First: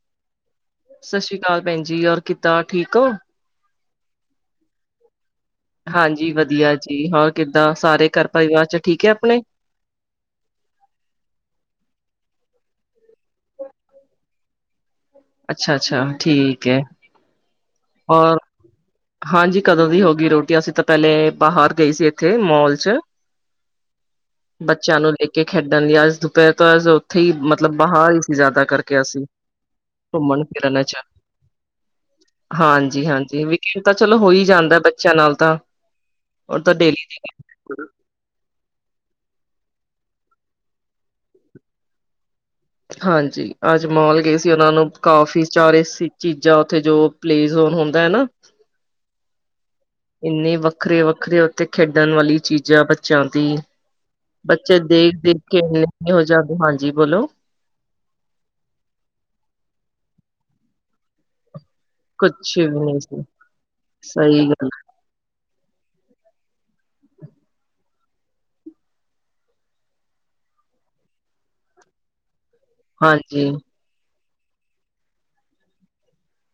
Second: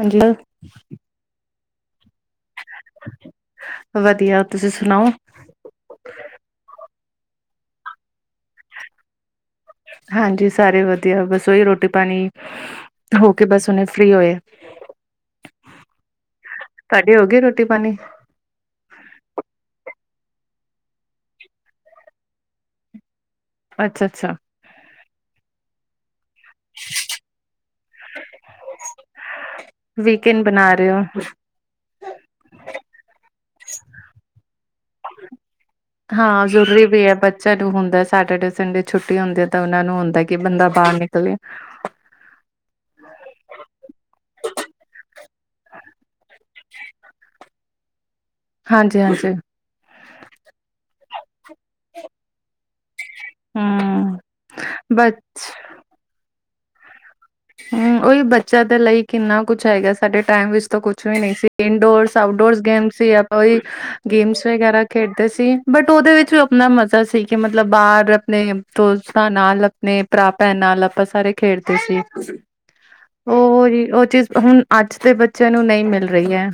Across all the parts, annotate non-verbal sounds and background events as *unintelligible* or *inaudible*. ਹਾਂਜੀ, ਸਤਿ ਸ੍ਰੀ ਅਕਾਲ ਭੈਣ ਜੀ ਔਰ ਕਿੱਦਾ ਠੀਕ ਓ। ਵਧੀਆ ਤੁਸੀਂ ਸੁਣਾਓ। ਹਾਂਜੀ, ਵਧੀਆ ਜੀ ਹੋਰ ਕਿੱਦਾਂ ਸਾਰੇ ਘਰ ਪਰਿਵਾਰ ਚ ਠੀਕ ਐ ਆਪਣੇ। ਹਾਂਜੀ ਸਾਰੇ ਵਧੀਆ ਬਸ ਉਹੀ ਰੋਟੀ ਪਾਣੀ ਹੋ ਕੇ ਬਸ ਹੁਣੇ ਫ੍ਰਰੀ ਹੋਏ। ਅੱਛਾ ਅੱਛਾ ਠੀਕ ਹੈ ਤੁਹਾਡੀ ਹੋ ਗਈ ਰੋਟੀ ਪਾਣੀ। ਔਰ ਹਾਂਜੀ, ਕਦੋਂ ਦੀ ਹੋ ਗਈ ਰੋਟੀ ਅਸੀਂ ਤਾਂ ਪਹਿਲੇ ਬਾਹਰ ਗਈ ਸੀ ਇੱਥੇ ਮੋਲ ਚ ਅੱਛਾ-ਅੱਛਾ। ਇੱਕ ਇੱਕ ਖੇਡਣ ਲਈ ਅੱਜ ਦੁਪਹਿਰ ਤੋਂ ਅੱਜ ਉੱਥੇ ਹੀ ਮਤਲਬ ਬਾਹਰ ਹੀ ਸੀ ਜ਼ਿਆਦਾ ਕਰਕੇ ਅਸੀਂ ਵੀਕਐਂਡ ਘੁੰਮਣ ਬਣਾ ਫਿਰਨ ਰਹੇ ਚ ਹੋ ਹਾਂਜੀ-ਹਾਂਜੀ। ਵਿਕੈਂਨਡ ਤਾਂ ਚਲੋ ਹੋ ਹੀ ਜਾਂਦਾ ਬੱਚਿਆਂ ਨਾਲ ਤਾਂ। ਹਾਂ, ਉਹ ਤਾਂ ਜ਼ਰੂਰੀ ਵੀ ਡੇਲੀ ਐ ਬੱਚਿਆਂ ਨੂੰ ਹੁੰਦਾ ਸੈਟਰਡੇ ਸੰਡੇ ਛੁੱਟੀ ਹੁੰਦੀ ਤਾਂ ਉਹਨਾਂ ਨੂੰ ਹੁੰਦਾ ਕਿ ਬੰਦਾ ਬਾਹਰ ਨਿਕਲੇ ਹਾਂਜੀ, ਅੱਜ ਮੋਲ ਗਏ ਸੀ ਉਹਨਾਂ ਨੂੰ ਕਾਫੀ ਸਾਰੇ ਚੀਜ਼ਾਂ ਉੱਥੇ ਜੋ ਪਲੇਸ ਹੁੰਦਾ ਨਾ। ਹਾਂਜੀ-ਹਾਂਜੀ। ਇੰਨੇ ਵੱਖਰੇ ਵੱਖਰੇ ਉੱਥੇ ਖੇਡਣ ਵਾਲੀ ਚੀਜ਼ਾਂ ਬੱਚਾ ਦੀ ਹਮ ਬੱਚੇ ਬ ਦੇਖ ਦੇਖ ਕੇ ਇਨੇ ਹੋ ਜਾਂਦੇ ਹਾਂਜੀ ਬੋਲੋ। ਹੂੰ, ਉਹੀ ਬੱਚਿਆਂ ਦੇ ਲਈ ਕਿੰਨਾ ਕੁਛ ਹੈਗਾ ਸਾਡੇ ਟਾਈਮ ਵਿੱਚ ਤਾਂ ਕੁਛ ਵੀ ਨਹੀਂ ਸੀ। ਇੰਡੋਰਸ ਕੁਛ ਆਊਟਡੋਰ ਵੀ ਗੇਮ ਨਹੀਂ ਸੀ ਆਪਾਂ ਉਈ ਸਹੀ ਗੇਮਸ ਗੱਲ ਵਗੈਰਾ ਖੇਡਦੇ ਸੀ ਬਟ ਉਹਦੇ ਵਿੱਚ ਆਪਣਾ ਮਜ਼ਾ ਸੀ ਕਿ ਮਤਲਬ ਬਾਹਰ ਆਪਣੇ ਦੋਸਤਾਂ ਨਾਲ ਆਪਣੇ ਭਰਾ ਭੈਣ ਨਾਲ ਆਪਾਂ ਸਾਰੇ ਖੇਡਦੇ ਸੀ। ਹਾਂਜੀ ਉਹ ਜੇ ਉਹ ਚੀਜ਼ ਹੁਣ ਅੱਜ ਦੇ ਬੱਚਿਆਂ ਨੂੰ ਨਹੀਂ ਮਿਲ ਰਹੀ ਐ।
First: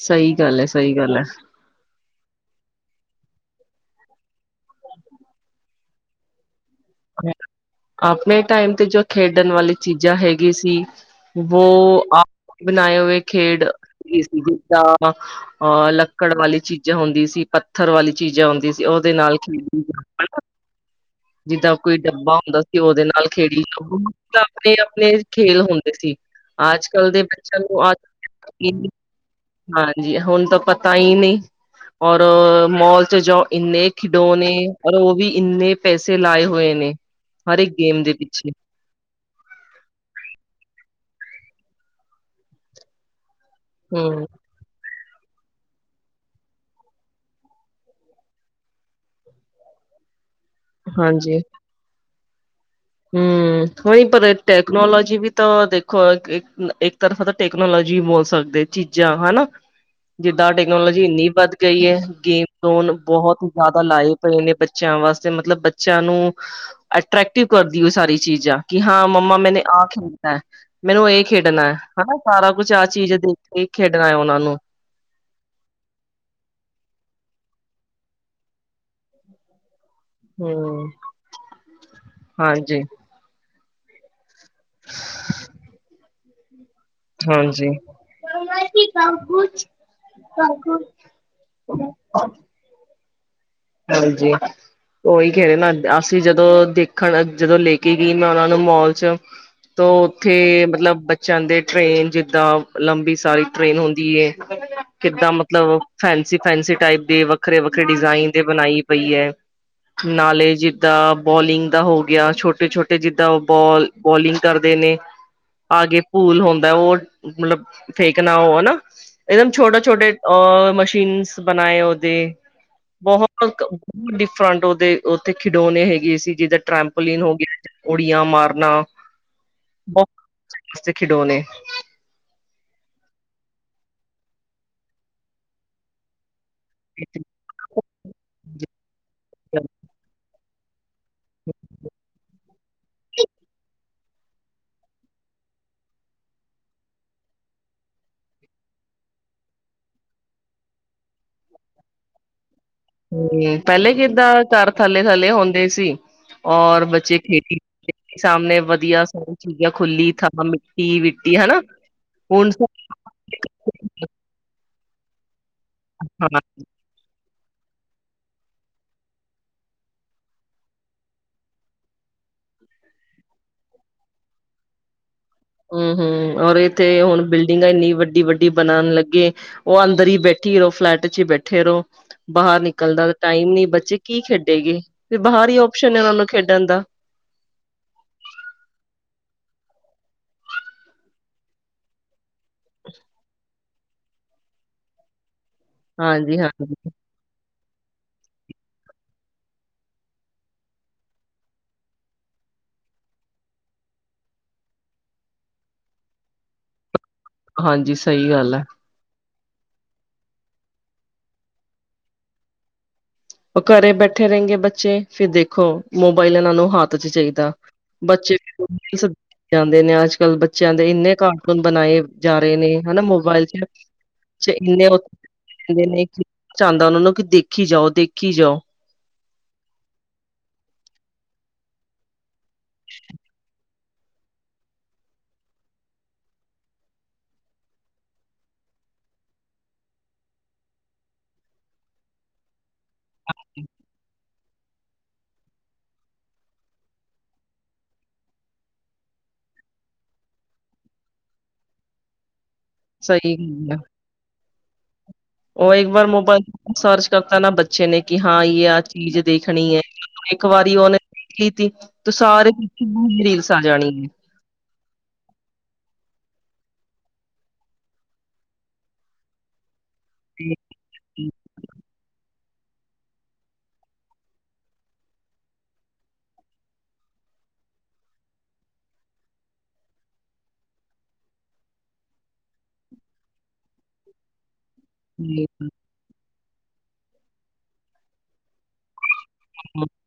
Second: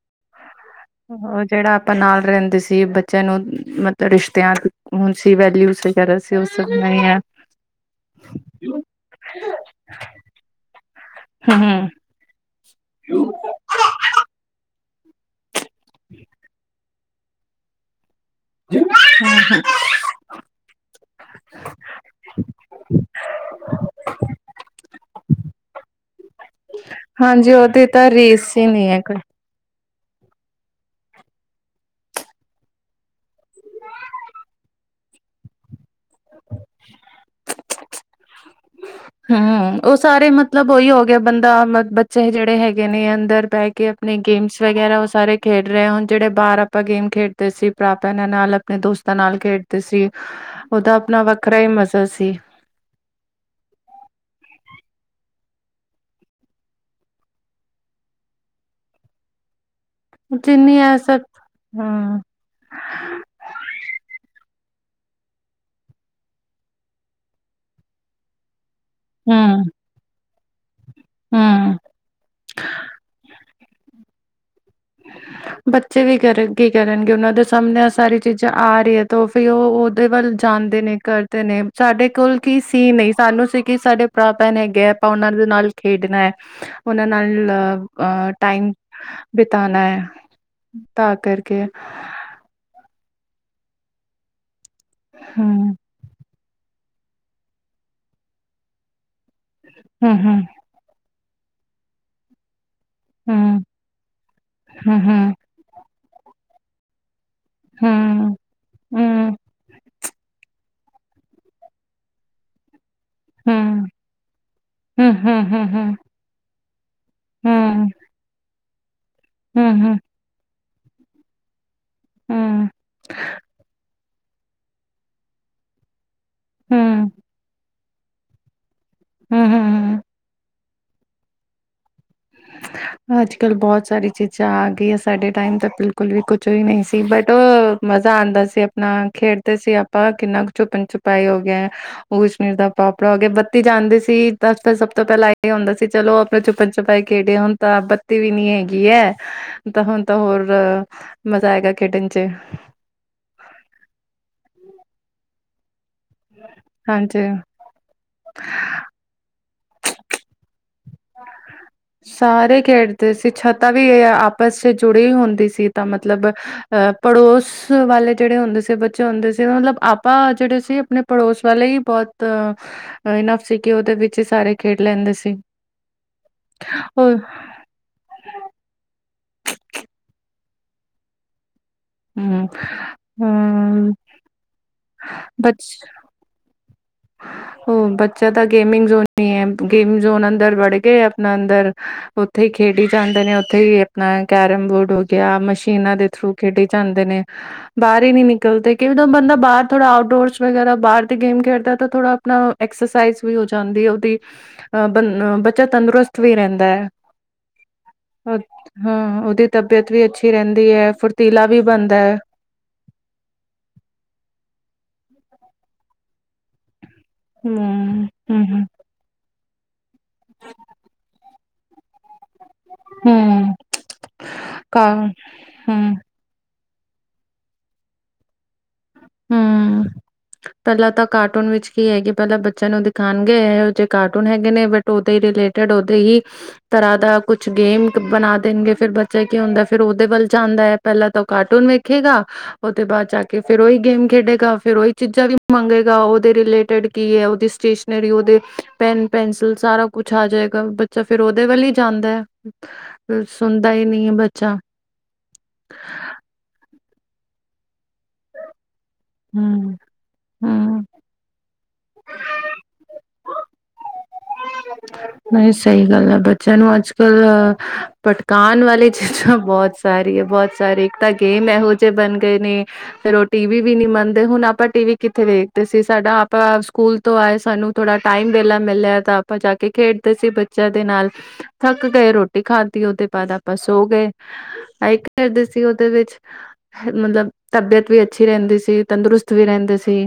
ਸਈ ਗੱਲ ਐ ਸਈ ਗੱਲ ਐ। ਜਿਹੜਾ ਆਪਾਂ ਨਾਲ ਰਹਿੰਦੇ ਸੀ ਬੱਚਿਆਂ ਨੂੰ ਮਤਲਬ ਰਿਸ਼ਤਿਆਂ ਹੁਣ ਸੀ ਵੈਲਿਊ ਵਗੈਰਾ ਸੀ। ਸਭ ਨਹੀਂ ਹੈ ਆਪਣੇ ਟਾਈਮ ਤੇ ਜੋ ਖੇਡਣ ਵਾਲੀ ਚੀਜ਼ਾਂ ਹੈਗੀ ਸੀ ਵੋ ਹਮ ਬਣਾਏ ਹੋਏ ਖੇਡ ਸੀ ਜਿੱਦਾਂ ਅਹ ਲੱਕੜ ਵਾਲੀ ਚੀਜ਼ਾਂ ਚੀਜ਼ਾਂ ਹੁੰਦੀ ਸੀ। ਪੱਥਰ ਵਾਲੀ ਚੀਜ਼ਾਂ ਹੁੰਦੀ ਸੀ, ਉਹਦੇ ਨਾਲ *unintelligible* ਜਿੱਦਾਂ ਕੋਈ ਡੱਬਾ ਹੁੰਦਾ ਸੀ ਉਹਦੇ ਨਾਲ ਖੇਡੀ ਆਪਣੇ ਆਪਣੇ ਖੇਲ ਹੁੰਦੇ ਸੀ। ਅੱਜ ਕੱਲ ਦੇ ਹਾਂਜੀ ਬੱਚਿਆਂ ਨੂੰ ਉਹਦੀ ਅੱਜ *unintelligible* ਹਾਂਜੀ, ਹੁਣ ਤਾਂ ਪਤਾ ਹੀ ਨਹੀਂ ਔਰ ਮੋਲ ਚ ਜਾਓ ਇੰਨੇ ਖਿਡੌਣੇ ਨੇ ਔਰ ਉਹ ਵੀ ਇੰਨੇ ਪੈਸੇ ਲਾਏ ਹੋਏ ਨੇ ਹਰ ਇੱਕ ਗੇਮ ਦੇ ਵਿੱਚ ਅੱਛਾ। ਹੂੰ, ਉਹ ਸਾਰੇ ਮਤਲਬ ਉਹੀ ਹੋ ਗਿਆ ਬੰਦਾ ਬੱਚੇ ਜਿਹੜੇ ਹੈਗੇ ਨੇ ਅੰਦਰ ਪੈ ਕੇ ਆਪਣੇ ਹੂੰ ਗੇਮਸ ਵਗੈਰਾ ਉਸ ਸਾਰੇ ਖੇਡ ਰਹੇ ਹੁਣ ਜਿਹੜੇ ਬਾਹਰ ਆਪਾਂ ਗੇਮ ਖੇਡਦੇ ਸੀ ਭਰਾ ਭੈਣਾਂ ਨਾਲ ਆਪਣੇ ਦੋਸਤਾਂ ਨਾਲ ਖੇਡਦੇ ਸੀ। ਉਹਦਾ ਆਪਣਾ ਹਾਂਜੀ ਵੱਖਰਾ ਹੀ ਮਜ਼ਾ ਸੀ। ਹੂੰ। ਹੂੰ, ਪਰ ਟੈਕਨੋਲੋਜੀ ਵੀ ਤਾਂ ਦੇਖੋ। ਇੱਕ ਇੱਕ ਤਰਫਾ ਤਾਂ ਟੈਕਨੋਲੋਜੀ ਬੋਲ ਸਕਦੇ ਦੇ ਚੀਜ਼ਾਂ ਹਨਾ। ਜਿੱਦਾਂ ਜਿੰਨੀ ਇਹ ਟੈਕਨੋਲੋਜੀ ਸਭ ਇੰਨੀ ਵੱਧ ਗਈ ਐ। ਹੂੰ, ਗੇਮ ਜੋਨ ਬਹੁਤ ਜਿਆਦਾ ਲਾਏ ਪਏ ਨੇ ਬੱਚਿਆਂ ਵਾਸਤੇ ਮਤਲਬ ਬੱਚਿਆਂ ਨੂੰ ਅਟਰ੍ਰੈਕਟਿਵ ਕਰਦੀ ਉਹ ਸਾਰੀ ਚੀਜ਼ਾਂ। ਕਿ ਹਾਂ ਮੰਮਾ ਮੈਨੇ ਹੂੰ, ਆਹ ਖੇਡਣਾ ਮੈਨੂੰ ਇਹ ਖੇਡਣਾ ਹੂੰ ਹਨਾ ਸਾਰਾ ਕੁਛ ਆਹ ਚੀਜ਼ ਦੇਖ! ਕੀ ਖੇਡਣਾ ਉਹਨਾਂ ਨੂੰ ਬੱਚੇ ਵੀ ਕਰ ਕੀ ਕਰਨਗੇ ਉਹਨਾਂ ਦੇ ਸਾਹਮਣੇ ਸਾਰੀ ਚੀਜ਼ਾਂ ਆ ਰਹੀ ਐ ਤੇ ਫਿਰ ਓ ਵੱਲ ਜਾਂਦੇ ਹਮ ਨੇ ਕਰਦੇ ਨੇ ਸਾਡੇ ਕੋਲ ਕੀ ਹਾਂਜੀ ਸੀ ਨਹੀਂ ਸਾਨੂੰ ਸੀ ਕਿ ਸਾਡੇ ਭਰਾ ਭੈਣ ਹੈਗੇ ਆਪਾਂ ਉਹਨਾਂ ਦੇ ਨਾਲ ਖੇਡਣਾ। ਉਹਨਾਂ ਨਾਲ ਹਾਂਜੀ ਟਾਈਮ ਬ *unintelligible* ਤਾਂ ਕਰਕੇ। ਹਾਂਜੀ, ਉਹੀ ਕਹਿ ਰਹੇ ਨਾ ਹੂੰ ਅਸੀਂ ਜਦੋਂ ਦੇਖਣ ਜਦੋਂ ਲੈ ਕੇ ਗਈ ਮੈਂ ਉਹਨਾਂ ਨੂੰ ਮੋਲ ਚ ਤਾਂ ਹੂੰ ਉੱਥੇ ਹੂੰ ਮਤਲਬ ਬੱ ਚਿਆਂ ਦੇ ਟ੍ਰੇਨ ਜਿੱਦਾਂ ਲੰਬੀ ਸਾਰੀ ਹੂੰ ਟ੍ਰੇਨ ਹੁੰਦੀ ਹੂੰ ਹੂੰ ਕਿੱਦਾਂ ਮਤਲਬ ਫੈਸੀ ਫੈਸੀ ਟਾਈਪ ਦੇ ਵੱਖਰੇ ਵੱਖਰੇ ਹੂੰ ਡਿਜ਼ਾਇਨ ਹੂੰ ਦੇ ਬਣਾਈ ਪਈ ਐ ਹੂੰ ਨਾਲੇ ਜਿ ਦਾ ਬੋਲਿੰਗ ਦਾ ਹੋ ਗਿਆ ਛੋਟੇ-ਛੋਟੇ ਤੇ ਜਿੱਦਾਂ ਉਹ ਬੋਲ ਹੂੰ ਬੋਲਿੰਗ ਕਰਦੇ ਨੇ ਹੂੰ ਹੂੰ ਹੂੰ ਹੂੰ ਆਗੇ ਪੁੱਲ ਹੁੰਦਾ ਓ। ਮਤਲਬ ਫੇਕਣਾ ਹੋ ਹਨਾ ਇੱਕਦਮ ਛੋਟੇ ਹੂੰ ਛੋਟੇ ਆ ਮਸ਼ੀਨਸ ਬਣਾਏ ਦੇ ਬਹੁਤ ਬਹੁਤ ਡਿਫਰੰਟ ਉਹਦੇ ਉੱਥੇ ਖਿਡੌਣੇ ਹੈਗੇ ਸੀ। ਜਿੱਦਰ ਹੂੰ ਟਰੈਂਪਲੀਨ ਹੋ ਗਿਆ ਉੜੀਆਂ ਮਾਰਨਾ। ਹੂੰ-ਹੂੰ, ਬਹੁਤ ਖਿਡੌਣੇ। ਅੱਜ ਕੱਲ ਬਹੁਤ ਸਾਰੀ ਚੀਜ਼ਾਂ ਆ ਗਈਆਂ ਸਾਡੇ ਟਾਈਮ ਤਾਂ ਬਿਲਕੁਲ ਵੀ ਕੁਛ ਹੀ ਨਹੀਂ ਸੀ। ਬਟ, ਮਜ਼ਾ ਆਉਂਦਾ ਸੀ। ਆਪਣਾ ਖੇਡਦੇ ਸੀ। ਆਪਾਂ ਕਿੰਨਾ ਕੁ ਛੁਪਨ- ਛੁਪਾਈ ਹੋ ਗਿਆ। ਉਚ-ਨੀਚ ਦਾ ਪਾਪੜਾ ਹੋ ਗਿਆ। ਬੱਤੀ ਜਾਣਦੇ ਸੀ ਤਾਂ ਸਭ ਤੋਂ ਪਹਿਲਾਂ ਇਹ ਹੁੰਦਾ ਸੀ। ਚਲੋ, ਆਪਣੇ ਚੁੱਪ ਛਪਾਈ ਕਿਹੜੇ ਹੁਣ ਤਾਂ ਬੱਤੀ ਵੀ ਨੀ ਹੈਗੀ ਹੈ। ਤਾਂ ਹੁਣ, ਤਾਂ ਹੋਰ ਮਜ਼ਾ ਹੈਗਾ। ਕਿਟਚ ਹਮ ਪਹਿਲੇ ਕਿੱਦਾਂ ਚਾਰ ਥੱਲੇ- ਥੱਲੇ ਹੁੰਦੇ ਸੀ। ਔਰ ਬੱਚੇ ਹਾਂਜੀ। ਖੇਡੀ ਸਾਹਮਣੇ ਵਧੀਆ ਸ ਚੀਜ਼ਾਂ ਖੁੱਲੀ ਥਾਂ ਮਿੱਟੀ-ਵਿੱਟੀ ਹਨਾ ਹੁਣ ਸਾਰੇ ਖੇਡਦੇ ਸੀ। ਛਤਾ ਵੀ ਇਹ ਆਪਸ ਚ ਜੁੜੀ ਹੁੰਦੀ ਸੀ। ਤਾਂ ਮਤਲਬ ਹਾਂ ਅਹ ਪੜੋਸ ਉਸ ਵਾਲੇ ਜਿਹੜੇ ਹੁੰਦੇ ਸੀ, ਬੱਚੇ ਹੁੰਦੇ ਸੀ। ਮਤਲਬ ਆਪਾਂ ਜਿਹੜੇ ਸੀ, ਆਪਣੇ ਪੜੋਸ ਵਾਲੇ ਹੀ ਬਹੁਤ ਇਨਾਫ਼ ਸੀ ਕਿ ਉਹਦੇ ਵਿੱਚ ਹੀ ਸਾਰੇ ਖੇਡ ਲੈਂਦੇ ਸੀ। ਹਮ- ਹਮ, ਔਰ ਇੱਥੇ ਹੋਰ ਹੁਣ ਬਿਲਡਿੰਗਾਂ ਇੰਨੀ ਵੱਡੀ- ਵੱਡੀ ਬਣਾਉਣ ਲੱਗੇ। ਉਹ ਅੰਦਰ ਹੀ ਬੈਠੀ ਉਹ ਫਲੈਟ ਚ ਹੀ ਬੈਠੀ। ਠੇਹਰੋ। ਹੂੰ ਬਾਹਰ ਨਿਕਲਦਾ ਟਾਈਮ ਨੀ ਹੂੰ ਬੱਚੇ ਕੀ ਖੇਡੇ ਗੇ। ਫ ਬਾਹਰ ਹੀ ਬਚ ਓਪਸ਼ਨ ਨੇ ਉਹਨਾਂ ਨੂੰ ਖੇਡ ਕਹਿੰਦਾ ਦਾ। ਉਹ ਬੱਚਾ ਤਾਂ ਗੇਮਿੰਗ ਜ਼ੋਨ ਹੀ ਹੈ। ਗੇਮਿੰਗ ਜ਼ੋਨ ਅੰਦਰ ਵੜ ਕੇ ਆਪਣਾ ਅੰਦਰ ਉੱਥੇ ਖੇਡੀ ਜਾਂਦੇ ਨੇ ਉੱਥੇ ਹੀ ਆਪਣਾ ਕੈਰਮ ਬੋਰਡ ਹੋ ਗਿਆ। ਮਛ ਇਹਨਾਂ ਦੇ ਥਰੂ ਖੇਡ ਹਾਂਜੀ-ਹਾਂਜੀ, ਜਾਂਦੇ ਨੇ। ਹਨ। ਬਾਹਰ ਹੀ ਨਲਦੇ। ਕਈਂ ਕੁ ਬਾਹਰ ਥੋੜਾ ਆਊਟਡੋਰਸ ਵਗੈਰਾ ਬਾਹਰ ਤੇ ਗੇਮ ਖੇਡਦਾ। ਥੋੜਾ ਆਪਣਾ ਐਕਸਰਸਾਈਜ਼ ਵੀ ਹੋ ਜਾਂਦੀ। ਉਹਦੀ ਬ ਬੱਚਾ ਤੰਦਰੁਸਤ ਵੀ ਰਹਿੰਦਾ ਹੈ। ਹਾਂਜੀ ਹਾਂਜੀ ਸਹੀ ਗੱਲ ਐ। ਹਾਂ, ਉਹਦੇ ਤਬੀਅਤ ਵੀ ਅੱਛੀ ਰਹਿੰਦੀ ਹੈ। ਫੁਰਤੀਲਾ ਵੀ ਬਣਦਾ ਹੈ। ਉਹ ਘਰੇ ਬੈਠੇ ਰਹਿੰਗੇ ਬੱਚੇ। ਫਿਰ ਦੇਖੋ, ਮੋਬਾਇਲ ਇਹਨਾਂ ਨੂੰ ਹੱਥ ਰਕ ਚ ਚਾਹੀਦਾ। ਹਮ ਬੱਚੇ ਹਮ ਹਮ ਸ ਜਾਂਦੇ ਨੇ ਅੱਜ ਕੱਲ੍ਹ ਬੱਚਿਆਂ ਦੇ ਇੰਨੇ ਕ ਬਣਾਏ। ਜਾ ਰਹੇ ਨੇ ਹਨਾ। ਮੋਬਾਇਲ ਹਮ ਚ ਇੰਨੇਦੇ ਕਾ ਨੇ ਹਾਂਜੀ ਹਮ ਐਵੇਂ ਹੀ ਹੁੰਦਾ। ਚਾਹਦਾ ਉਹਨਾਂ ਨੂੰ ਕਿ ਦੇਖੀ ਜਾਓ, ਦੇਖੀ ਜਾਓ। ਹਮ। ਪਹਿਲਾਂ ਤਾਂ ਕਾਰਟੂਨ ਵਿੱਚ ਕੀ ਹੈਗੀ। ਪਹਿਲਾਂ ਬੱਚਿਆਂ ਨੂੰ ਦਿਖਾਉਣਗੇ ਇਹ ਜਿ ਕਾਰਟੂਨ ਹੈਗੇ ਨੇ। ਬਟ, ਉਹਦੇ ਹੀ ਰਿਲੇਟਡ ਉਹਦੇ ਹੀ ਤਰ੍ਹਾਂ ਦਾ ਕੁਛ ਗੇਮ ਬਣਾ ਦੇਣਗੇ। ਫਿਰ ਬੱਚਾ ਕੀ ਹੁੰਦਾ ਫੇਰ ਉਹਦੇ ਵੱਲ ਜਾਂਦਾ ਹੈ। ਪਹਿਲਾਂ ਤਾਂ ਉਹ ਕਾਰਟੂਨ ਵੇਖੇਗਾ। ਉਹਦੇ ਬਾਅਦ ਚ ਫੋਨ ਚੱਕੂਗਾ। ਫੇਰ ਉਹੀ ਗੇਮ ਖੇਡੇ ਗਾ। ਫੇਰ ਉਹੀ ਚੀਜ਼ਾਂ ਵੀ ਮੰਗੇਗਾ। ਉਹਦੇ ਰਿਲੇਟਿਡ ਕੀ ਹੈ। ਉਹਦੀ ਸਟੇਸ਼ਨਰੀ ਉਹਦੇ ਪੈਨ, ਪੈਨਸਿਲ ਸਾਰਾ ਕੁਛ ਆ ਜਾਏਗਾ। ਬੱਚਾ ਫੇਿਰ ਉਹਦੇ ਵੱਲ ਹੀ ਜਾਂਦਾ ਹੈ। ਸਹੀ ਹੀ ਸੁਣਦਾ ਹੁੰਦਾ। ਨਹੀਂ ਹੈ ਬੱਚਾ ਉਹ ਇੱਕ ਵਾਰ ਮੋਬਾਈਲ ਸਰਚ ਕਰਤਾ ਨਾ ਬੱਚੇ ਨੇ ਕਿ ਹਾਂ। ਯ ਅੱਜ ਚੀਜ਼ ਦੇਖਣੀ ਹਮ ਹੈ। ਇੱਕ ਵਾਰੀ ਹਮ ਉਹਨੇ ਕੀਤੀ ਤੂੰ ਸਾਰੇ ਤਾਂ ਜਾਣੀ ਹੈ। ਨਹੀਂ ਸਹੀ ਗੱਲ ਹੈ। ਬੱਚਿਆਂ ਨੂੰ ਅੱਜ ਕੱਲ ਪਟਕਾਉਣ ਵਾਲੀ ਚੀਜ਼ਾਂ ਬਹੁਤ ਸਾਰੀ ਹੈ। ਬਹੁਤ ਸਾਰੇ ਇੱਕ ਤਾਂ ਗੇਮ ਇਹੋ ਜਿਹੇ ਬਣ ਗ ਗਏ ਨੇ। ਫੇਰ ਉਹ ਟੀ ਵੀ ਵੀ ਨੀ ਮੰਨਦੇ ਹੁਣ ਆਪਾਂ ਟੀ ਵੀ ਕਿੱਥੇ ਵੇਖਦੇ ਸੀ। ਸਾਡਾ ਆਪਾਂ ਸਕੂਲ ਤੋਂ ਸਾਨੂੰ ਥੋੜਾ ਟਾਈਮ ਦੇ ਲ ਮਿਲਿਆ ਤਾਂ ਆਪਾਂ ਜਾ ਕੇ ਖੇਡਦੇ ਸੀ ਬੱਚਿਆਂ ਦੇ ਨਾਲ, ਥੱਕ ਗਏ ਰੋਟੀ ਖਾਤੀ ਉਹਦੇ ਬਾਅਦ ਆਪਾਂ ਸੋ ਗਏ। ਹਰ ਇਕ ਕਰਦੇ ਸੀ। ਉਹਦੇ ਵਿੱਚ ਮਤਲਬ ਤਬੀਅਤ ਵੀ ਅੱਛੀ ਰਹਿੰਦੀ ਸੀ। ਤੰਦਰੁਸਤ ਵੀ ਰਹਿੰਦੇ ਸੀ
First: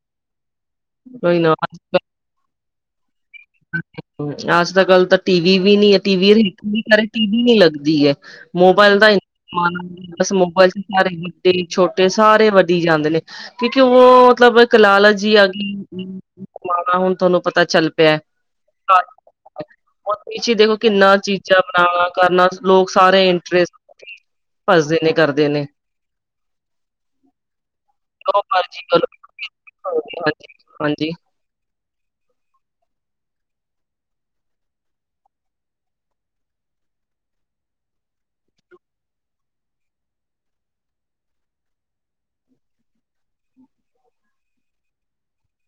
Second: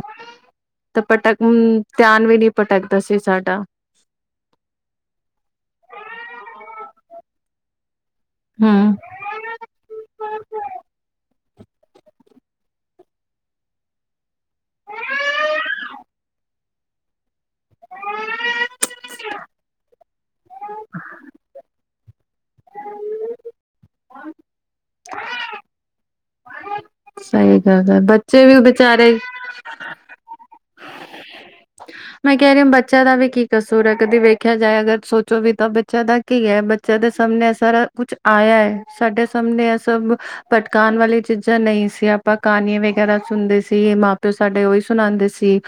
ਤਾਂ ਕੋਈ ਨਾ ਪਟਕਮ ਧਿਆਨ ਵੀ ਨਹੀਂੀ ਪਟਕਦਾ ਸੀ। ਸਾਡਾ ਅੱਜ ਤਾਂ ਗੱਲ ਤਾਂ ਟੀ ਵੀ ਵੀ ਨੀ ਹੈ। ਟੀ ਟੀ ਵੀ ਨੀ ਲੱਗਦੀ ਹੈ। ਹਮ ਮੋਬਾਇਲ ਦਾ ਇੰ ਬ ਮੋਬਾਇਲ ਚ ਸਾਰੇ ਛੋਟੇ ਸਾਰੇ ਵੱਢਡੀ ਜਾਂਦੇ ਨੇ ਕਿਉਂਕਿ ਉਹ ਮਤਲਬ ਇੱਕ ਲਾਲਾ ਜੀ ਆ ਗਈ। ਹੁਣ ਤੁਹਾਨੂੰ ਪਤਾ ਚੱਲ ਪਿਆ। *inaudible* ਪਿੱਛੇ ਦੇਖੋ, ਕਿੰਨਾ ਚੀਜ਼ਾਂ ਬਣਾਣਾ ਕਰਨਾ, ਲੋਕ ਸਾਰੇ ਇੰਟਰਸਟ ਭਜਦੇ ਨੇ, ਕਰਦੇ ਨੇ। ਸਈ ਗੱਲ ਏ, ਜੋ ਬੱਚੇ ਵੀ ਮਰਜੀ ਕਰੋ ਬਿਚਾਰੇ ਹਾਂਜੀ ਹਾਂਜੀ। ਮੈਂ ਕਹਿ ਰੀ ਆ ਬੱਚਿਆਂ ਦਾ ਵੀ ਕੀ ਕਸੂਰ ਹੈ? ਕਦੀ ਵੇਖਿਆ ਜਾਏ, ਅਗਰ ਸੋਚੋ ਵੀ ਤਾਂ ਬੱਚਿਆਂ ਦਾ ਕੀ ਹੈ? ਬੱਚਾ ਦੇ ਸਾਹਮਣੇ ਸਾਰਾ ਕੁਛ ਆਇਆ ਹੈ। ਸਾਡੇ ਸਾਹਮਣੇ ਏਹ ਸਭ ਪਟਕਾਣ ਵਾਲੀਆਂ ਚੀਜ਼ਾਂ ਨਈ ਸ ਸੀ, ਆਪਾਂ ਕਾਣੀਆਂ ਵਗੈਰਾ ਸੁਣਦੇ ਸੀ। ਮਾਂ ਪਿਓ ਸਾਡੇ ਉਹੀ ਸੁਣਾਉਂਦੇ ਸੀ।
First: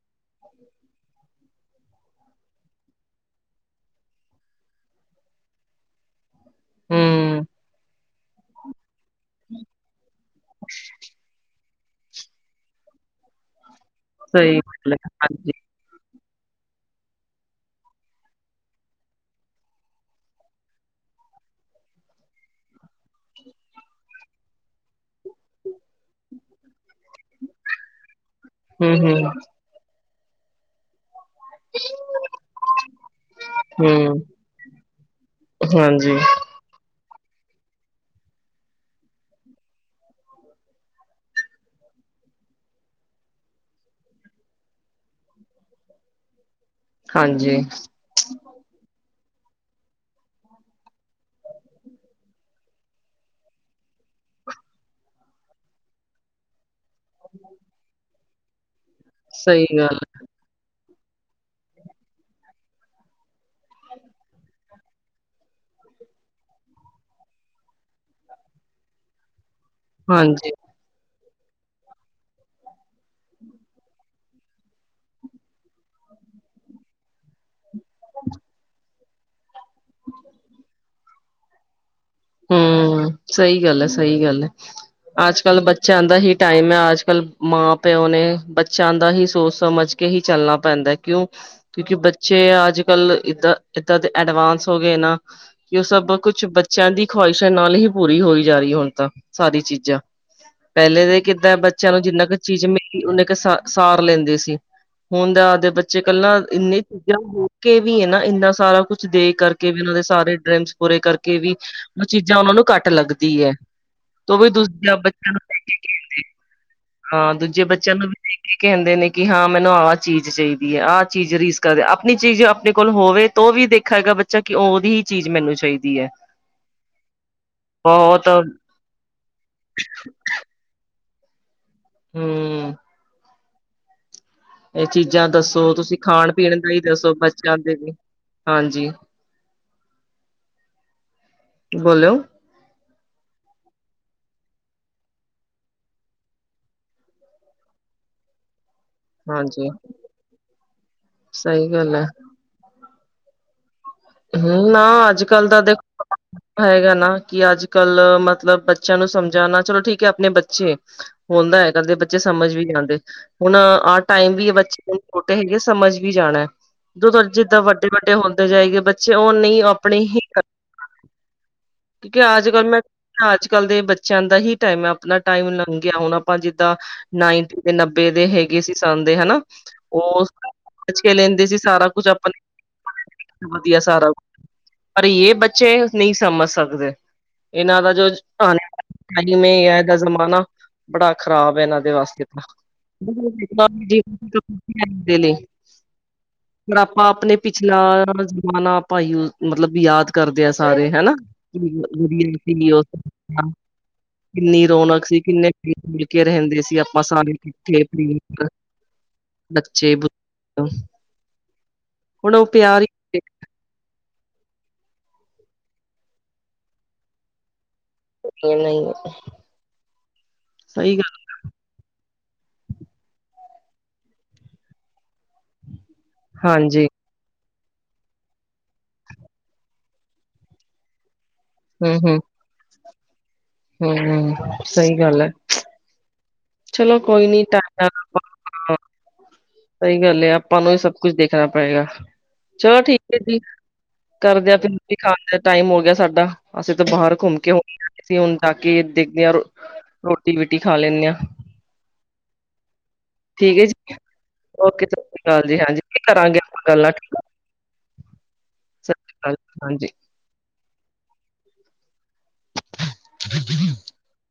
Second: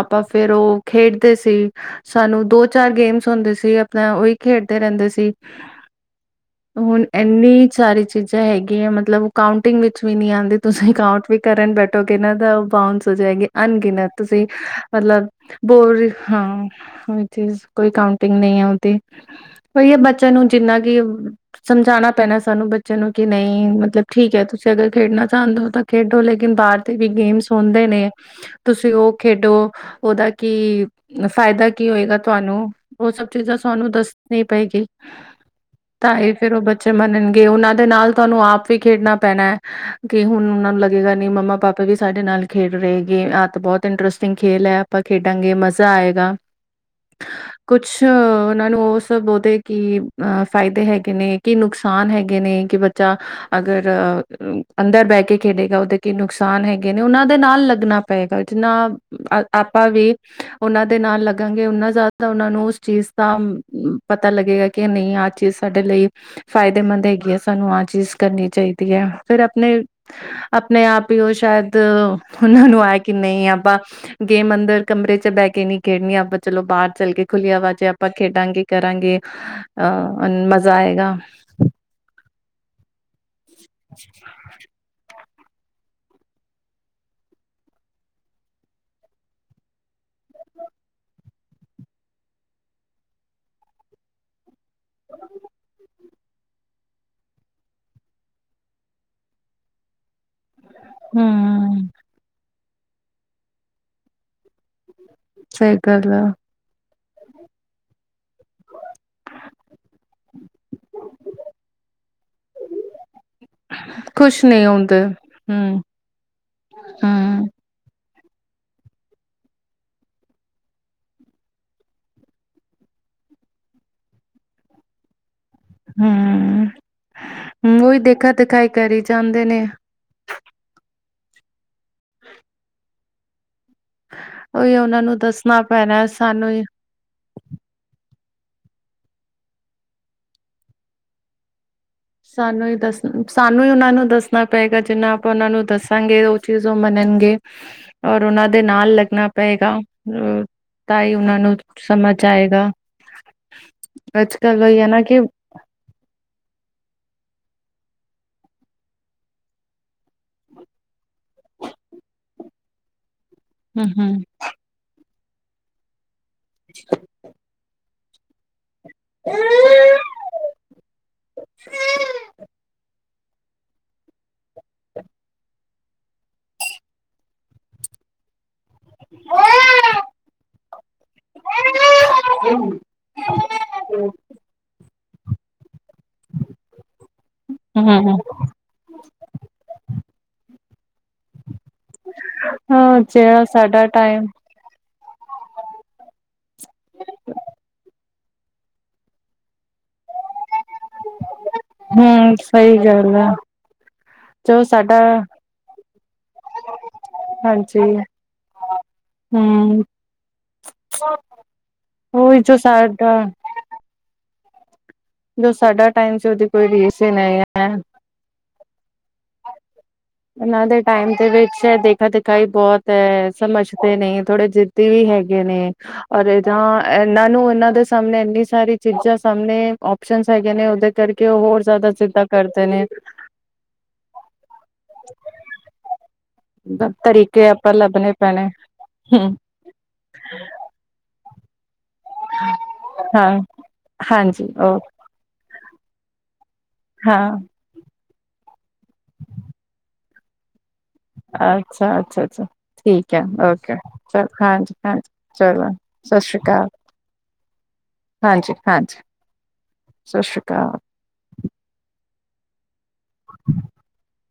ਆਪਾਂ ਫੇਰ ਉਹ ਖੇਡਦੇ ਸੀ, ਸਾਨੂੰ ਦੋ ਚਾਰ ਗੇਮਸ ਹੁੰਦੇ ਸੀ, ਆਪਣਾ ਉਹੀ ਖੇਡਦੇ ਰਹਿੰਦੇ ਸੀ। *inaudible* ਹੁਣ ਐਨੀ ਸਾਰੀ ਚੀਜ਼ਾਂ ਹੈਗੀਆਂ ਮਤਲਬ, ਕਾਊਂਟਿੰਗ ਵਿੱਚ ਵੀ ਨਹੀਂ ਆਉਂਦੀ, ਤੁਸੀਂ ਕਾਊਂਟ ਵੀ ਕਰਨ ਬੈ ਠੋਗੇ ਨਾ ਦਾ ਬਾਊਂਸ ਹੋ ਜਾਏਗੇ, ਅਨਗਿਨਤ। ਤੁਸੀਂ ਸਹੀ ਗੱਲ ਹੈ ਮਤਲਬ ਹਾਂਜੀ ਔਰੀ ਹਾਂ, ਹਰ ਚੀਜ਼ ਕੋਈ ਕਾਉਂਟਿੰਗ ਨਈ ਔ ਤੇ। ਉਹਉ ਬੱਚਿਆਂ ਨੂੰ ਜਿੰਨਾ ਮਤਬ ਕਿ ਉ ਸਮਝਾਉਣਾ ਪੈਣਾ ਸਾਨੂੰ ਬੱਚੇ ਨੂੰ, ਕਿ ਨਹੀਂ ਮਤਲਬ ਠੀਕ ਹੈ, ਤੁਸੀਂ ਅਗਰ ਖੇਡਣਾ ਚਾਹੁੰਦੇ ਹੋ ਤਾਂ ਖੇਡੋ, ਲੇਕਿਨ ਬਾਹਰ ਤੇ ਵੀ ਗੇਮਸ ਹੁੰਦੇ ਨੇ। ਤੁਸੀਂ ਹੂੰ ਉਹ ਹੂੰ ਖੇਡੋ, ਉਹਦਾ ਕੀ ਫਾਇਦਾ ਕੀ ਹੋਏਗਾ ਤੁਹਾਨੂੰ? ਉਹ ਸਭ ਚੀਜ਼ਾਂ ਸਾਨੂੰ ਹੂੰ ਦੱਸਣੀ ਪਏਗੀ। ਤਾਂ ਹਾਂਜੀ ਏਹ ਫੇਰ ਉਹ ਬੱਚੇ ਮੰਨਣ ਗੇ, ਉਹਨਾਂ ਦੇ ਨਾਲ ਤੁਹਾਨੂੰ ਆਪ ਵੀ ਖੇਡਣਾ ਪੈਣਾ ਏ, ਕਿ ਹੁਣ ਉਹਨਾਂ ਨੂੰ ਲੱਗੇਗਾ ਨੀ, ਮੰਮਾ ਪਾਪਾ ਵੀ ਸਾਡੇ ਨਾਲ ਨਾਲ ਖੇਡ ਰਹੇ ਹੇਗੇ। ਆਹ ਤਾਂ ਬਹੁਤ ਇੰਟਰਸਟਿੰਗ ਖੇਲ ਹੈ ਆਪਾਂ ਖੇਡਾਂਗੇ, ਮਜ਼ਾ ਆਏਗਾ। ਹਾਂਜੀ ਕੁਛ ਉਹਨਾਂ ਨੂੰ ਉਸ ਸਤਬ ਉਹਦੇ ਕੀ ਅਹ ਫਾਇਦੇ ਹੈਗੇ ਨੇ, ਕੀ ਨੁਕਸਾਨ ਹੈਗੇ ਨੇ? ਕਿ ਬੱਚਾ ਅਗਰ ਅ ਅੰਦਰ ਬਹਿ ਕੇ ਖੇਡੇਗਾ, ਉਹਦੇ ਕੀ ਨੁਕਸਾਨ ਹੈਗੇ ਨੇ, ਉਹਨਾਂ ਦੇ ਨਾਲ ਲੱਗਣਾ ਪਏਗਾ। ਜਿੰਨਾ ਅ ਸਹੀ ਆਪਾਂ ਗੱਲ ਵੀ, ਉਹਨਾਂ ਦੇ ਨਾਲ ਲੱਗਾਂਗੇ, ਔਨਾ ਜ਼ਿਆਦਾ ਉਹਨਾਂ ਨੂੰ ਉਸ ਚੀਜ਼ ਦਾ ਪਤਾ ਲੱਗੇਗਾ ਕੇ ਨਈ, ਆਹ ਚੀਜ਼ ਸਾਡੇ ਲਈ ਫਾਇਦੇਮੰਦ ਹੈਗੀ ਹੈ, ਸਾਨੂੰ ਆਹ ਚੀਜ਼ ਕਰਨੀ ਚਾਈਦੀ ਹੈ। ਫਿਰ ਆਪਣੇ, ਹਾਂਜੀ ਆਪਣੇ ਆਪ ਹੀ ਔਹ ਸ਼ਾਇਦ, ਉਹਨਾਂ ਨੂੰ ਆਇਆ ਕਿ ਨਈ, ਆਪਾਂ ਗੇਮ ਅੰਦਰ, ਕਮਰੇ ਚ ਬਹਿ ਕੇ ਨਈ ਖੇਡਣੀ, ਆਪਾਂ ਚਲੋ ਬਾਹਰ ਚੱਲ ਕੇ, ਖੁੱਲੀ ਹਵਾ ਚ ਆਪਾਂ ਖੇਡਾਂਗੇ, ਕਰਾਂਗੇ। ਅਹ ਮਜ਼ਾ ਆਏਗਾ। ਹੂੰ, ਸਈ ਗੱਲ ਹੈ, ਸਈ ਗੱਲ ਹੈ। ਅੱਜ ਕੱਲ੍ਹ ਬੱਚਿਆਂ ਦਾ ਹੀ ਟਾਈਮ ਹੈ। ਅੱਜ ਕੱਲ ਮਾਂ ਪਿਓ ਨੇ ਬੱਚਿਆਂ ਦਾ ਹੀ ਸੋਚ ਸਮਝ ਕੇ ਹੀ ਚੱਲਣਾ ਪੈਂਦਾ ਏ, ਕਿਉਂ? ਕਿਉਂਕਿ ਬੱਚੇ ਅੱਜ ਕੱਲ ਇਏਦਾਂ ਇਏਦਾਂ ਦੇ ਐਡਵਾਂਸ ਹੋ ਗਏ ਨਾ, ਕਿ ਉਹ ਸਭ ਕੁਛ ਬੱਚਿਆਂ ਦੀ ਖਵਾਹਿਸ਼ਾਂ ਨਾਲ ਹੀ ਪੂਰੀ ਹੋਈ ਜਾ ਰਹੀ ਹੁਣ ਤਾਂ, ਸਾਰੀ ਚੀਜ਼ਾਂ। ਪਹਿਲੇ ਦੇ ਕਿਦਾਂ ਏ? ਹਮ ਬੱਚਿਆਂ ਨੂੰ ਜਿੰਨਾ ਕੁ ਚੀਜ਼ ਮਿਲੀ, ਓਨਨਾ ਕੁ ਸਾ ਸਾਰ ਲੈਂਦੇ ਸੀ। ਹੁਣ ਦਾ ਆਪ ਦੇ ਸਹੀ ਬਚੇ ਗੱਲ ਕਲ੍ਹ ਆ ਨਾ ਇੰਨੀ ਹੋ ਕੇ ਵੀ ਏ ਨਾ, ਇੰਨਾ ਸਾਰਾ ਕੁਛ ਦੇ ਕਰਕੇ ਵੀ, ਇਹਨਾਂ ਦੇ ਸਾਰੇ ਡਰੀਮਸ ਪੂਰੇ ਕਰਕੇ ਵੀ ਉਹ ਚੀਜ਼ਾਂ ਉਹਨਾਂ ਨੂੰ ਘੱਟ ਲੱਗਦੀ ਏ। ਤੋਂ ਖੁਸ਼ ਵੀ ਨਹੀਂ ਦੂਜਿਆ ਹੁੰਦੇ ਬੱਚਿਆਂ ਨੂੰ ਦੇ ਕੇ ਹਮ ਖੇਲਦੇ। ਹਾਂ ਹਮ ਦੂਜੇ ਬੱਚਿਆਂ ਨੂੰ ਵੀ ਦੇਖ ਕੇ ਕਹਿੰਦੇ ਨੇ ਕਿ ਹਾਂ ਮੈਨੂੰ ਆਹ ਚੀਜ਼ ਚਾਹੀਦੀ ਏ। ਆਹ ਚੀਜ਼ ਰੀਸ ਕਰ, ਆਪਣੀ ਚੀਜ਼ ਆਪਣੇ ਕੋਲ ਹੋਵੇ ਤੋਂ ਵੀ ਦੇਖਾ ਗਾ ਬੱਚਾ, ਕਿ ਉਹਦੀ ਹੀ ਚੀਜ਼ ਮੈਨੂੰ ਚਾਹੀਦੀ ਹੈ ਹੂੰ। ਹੂੰ, ਉਹੀ ਬਹੁਤ ਦੇਖਾ ਦਿਖਾਈ ਕਰੀ ਜਾਂਦੇ ਨੇ। ਹੂੰ। ਉਹੀ ਏਹ ਉਹਨਾਂ ਨੂੰ ਚੀਜ਼ਾਂ ਦੱਸਣਾ ਦੱਸੋ? ਤੁਸੀਂ ਪੈਣਾ ਖਾਣ ਸਾਨੂੰ ਪੀਣ ਦਾ ਹੀ ਦੱਸੋ ਬੱਚਿਆਂ ਦੇ ਲਈ? ਹਾਂਜੀ। ਬੋਲੋ ਸਾਨੂੰ ਹੀ ਦੱਸ ਸਾਨੂੰ ਈ ਉਹਨਾਂ ਨੂੰ ਦੱਸਣਾ ਪਏਗਾ, ਜਿੰਨਾ ਆਪਾਂ ਉਹਨਾਂ ਨੂੰ ਦੱਸਾਂਗੇ, ਉਹ ਚੀਜ਼ ਉਹ ਮੰਨਣਗੇ। ਔਰ ਉਹਨਾਂ ਦੇ ਨਾਲ ਲੱਗਣਾ ਹਾਂਜੀ ਪਏਗਾ। ਤਾਂ ਹੀ ਉਹਨਾਂ ਨੂੰ ਸਹੀ ਗੱਲ ਹੈ ਸਮਝ ਆਏਗਾ। *inaudible* ਅੱਜ ਕੱਲ ਹੂੰ, ਉਹੀ ਹੈ ਨਾ ਕਿ ਅੱਜ ਕੱਲ ਦਾ ਦੇਖੋ *unintelligible* ਹੈਗਾ ਨਾ। ਕਿ ਅੱਜ ਕੱਲ ਮਤਲਬ ਬੱਚਿਆਂ ਨੂੰ ਸਮਝਾਣਾ ਚਲੋ ਠੀਕ ਐ, ਆਪਣੇ ਬੱਚੇ ਹੁੰਦਾ ਕਦੇ ਬੱਚੇ ਸਮਝ ਸਮਝ ਵੀ ਆਂਦੇ ਹੁਣ ਆਹ ਹਮ ਟਾਈਮ ਵੀ ਬੱਚੇ ਛੋਟੇ ਹੈਗੇ ਸਮਝ ਵੀ ਜਾਣਾ ਜੇ ਜਿੱਦਾਂ ਵੱ ਡੇ ਹੁੰਦੇ ਜਾਈ ਗਏ ਉਹ ਨੀ ਆਪਣੇ ਹੀ ਕਿਉਂਕਿ ਅੱਜ ਕੱਲ ਮੈਂ ਅੱਜ ਕੱਲ੍ਹ ਦੇ ਬੱਚਿਆਂ ਦਾ ਹੀ ਟਾਈਮ ਆਪਣਾ ਟਾਈਮ ਲੰਘਿਆ ਹੁਣ ਆਪਾਂ ਜਿੱਦਾਂ ਨਾਈਨਟੀ ਤੇ ਨੱਬੇ ਦੇ ਹੈਗੇ ਸੀ *unintelligible* ਹਨਾ ਉਹ ਪੁੱਛ ਕੇ ਲੈਂਦੇ ਸੀ ਸਾਰਾ ਕੁਛ ਆਪਣੇ *inaudible* ਸਾਰਾ ਪਰ ਜੇ ਬੱਚੇ ਨਹੀਂ ਸਮਝ ਸਕਦੇ ਇਹਨਾਂ ਹਮ ਦਾ ਜੋ ਹਮ *unintelligible* ਇਹ ਦਾ ਜ਼ਮਾਨਾ ਬੜਾ ਖ਼ਰਾਬ ਐ ਇਹਨਾਂ ਦੇ ਵਾਸਤੇ ਤਾਂ ਹਾਂ ਜਿਹੜਾ ਸਾਡਾ ਟਾਈਮ *unintelligible* ਲਈ ਪਰ ਆਪਾਂ ਆਪਣੇ ਪਿਛਲਾ ਜ਼ਮਾਨਾ ਆਪਾਂ ਯੂ ਮਤਲਬ ਵੀ ਯਾਦ ਕਰਦੇ ਆ ਸਾਰੇ ਹਨਾ ਹਮ ਸਹੀ ਗੱਲ ਆ *unintelligible* ਜੋ ਕਿੰਨੀ ਸਾਡਾ ਰੌਣਕ ਸੀ ਕਿੰਨੇ ਮਿਲ ਕੇ ਰਹਿੰਦੇ ਸੀ ਆਪਾਂ ਸਾਰੇ ਹਾਂਜੀ ਇਕਠੇ ਪ੍ਰੀਤ ਹਮ ਬੱਚੇ ਹੁਣ ਉਹੀ ਓ ਜੋ ਪਿਆਰ ਹੀ ਨੀ ਸਾਡਾ ਰਿਹਾ। ਜੋ ਸਾਡਾ ਟਾਈਮ ਸੀ। ਉਹਦੀ ਕੋਈ ਰੀਸ ਨਹੀਂ ਐ ਇਹ ਨਹੀਂ ਇਹਨਾਂ ਦੇ ਸਹੀ ਟਾਈਮ ਗੱਲ ਦੇ ਵਿੱਚ ਦੇਖਾ ਦੇ ਖੀ ਬਹੁਤ ਸਮਝਦੇ ਨਹੀਂ ਥੋੜੇ ਜਿੱਦੀ ਵੀ ਹੈਗੇ ਨੇ ਔਰ ਇਹਦਾਂ ਹਾਂਜੀ ਇਹਨਾਂ ਨੂੰ ਇਹਨਾਂ ਉਹਦੇ ਸਾਹਮਣੇ ਇੰਨੀ ਸਾਰੀ ਚੀਜ਼ਾਂ ਸਾਹਮਣੇ ਓਪਸ਼ਨਜ ਹੈਗੀਆਂ ਨੇ ਉਹਦੇ ਕਰਕੇ ਕਿ ਓ ਹੋਰ ਜ਼ਿਆਦਾ ਹੂੰ ਹੂੰ ਜਿੱਦਾਂ ਕਰਦੇ ਨੇ ਹੂੰ, ਸਹੀ ਗੱਲ ਐ ਚਲੋ ਕੋਈ ਨੀ ਤਰੀਕੇ ਆਪਾਂ ਲੱਭਣੇ ਪੈਣੇ ਹੂੰ ਸਹੀ ਗੱਲ ਐ ਆਪਾਂ ਨੂੰ ਇਹ ਸਭ ਕੁਛ ਦੇਖ ਦੇਖਣਾ ਪਏਗਾ ਚਲੋ ਠੀਕ ਐ ਹਾਂ ਜੀ ਹਾਂਜੀ ਕਰਦਿਆਂ ਫਿਰ ਓ ਰੋਟੀ ਖਾਣ ਦਾ ਟਾਈਮ ਹੋ ਸਾਡਾ ਅਸੀਂ ਤਾਂ ਬਾਹਰ ਹਾਂ ਘੁੰਮ ਕੇ *unintelligible* ਅਸੀਂ ਹੁਣ ਜਾ ਕੇ ਦੇਖਦੇ ਆ, ਰੋਟੀ ਵੀਟੀ ਖਾ ਲੈਣੇ ਆ ਅੱਛਾ-ਅੱਛਾ, ਅੱਛਾ ਠੀਕ ਐ ਲ, ਠੀਕ ਹੈ ਜੀ ਓਕੇ ਚਲ ਓਕੇ ਸਤਿ ਹਾਂਜੀ-ਹਾਂਜੀ ਸ਼੍ਰੀ ਅਕਾਲ ਜੀ ਚਲੋ ਹਾਂਜੀ ਸਤਿ ਕਰਾਂਗੇ ਸ਼੍ਰੀ ਆਪਾਂ ਅਕਾਲ ਗੱਲਾਂ ਸਤਿ ਹਾਂਜੀ-ਹਾਂਜੀ, ਸ਼੍ਰੀ ਅਕਾਲ ਹਾਂਜੀ ਸਤਿ ਸ੍ਰੀ ਅਕਾਲ *unintelligible*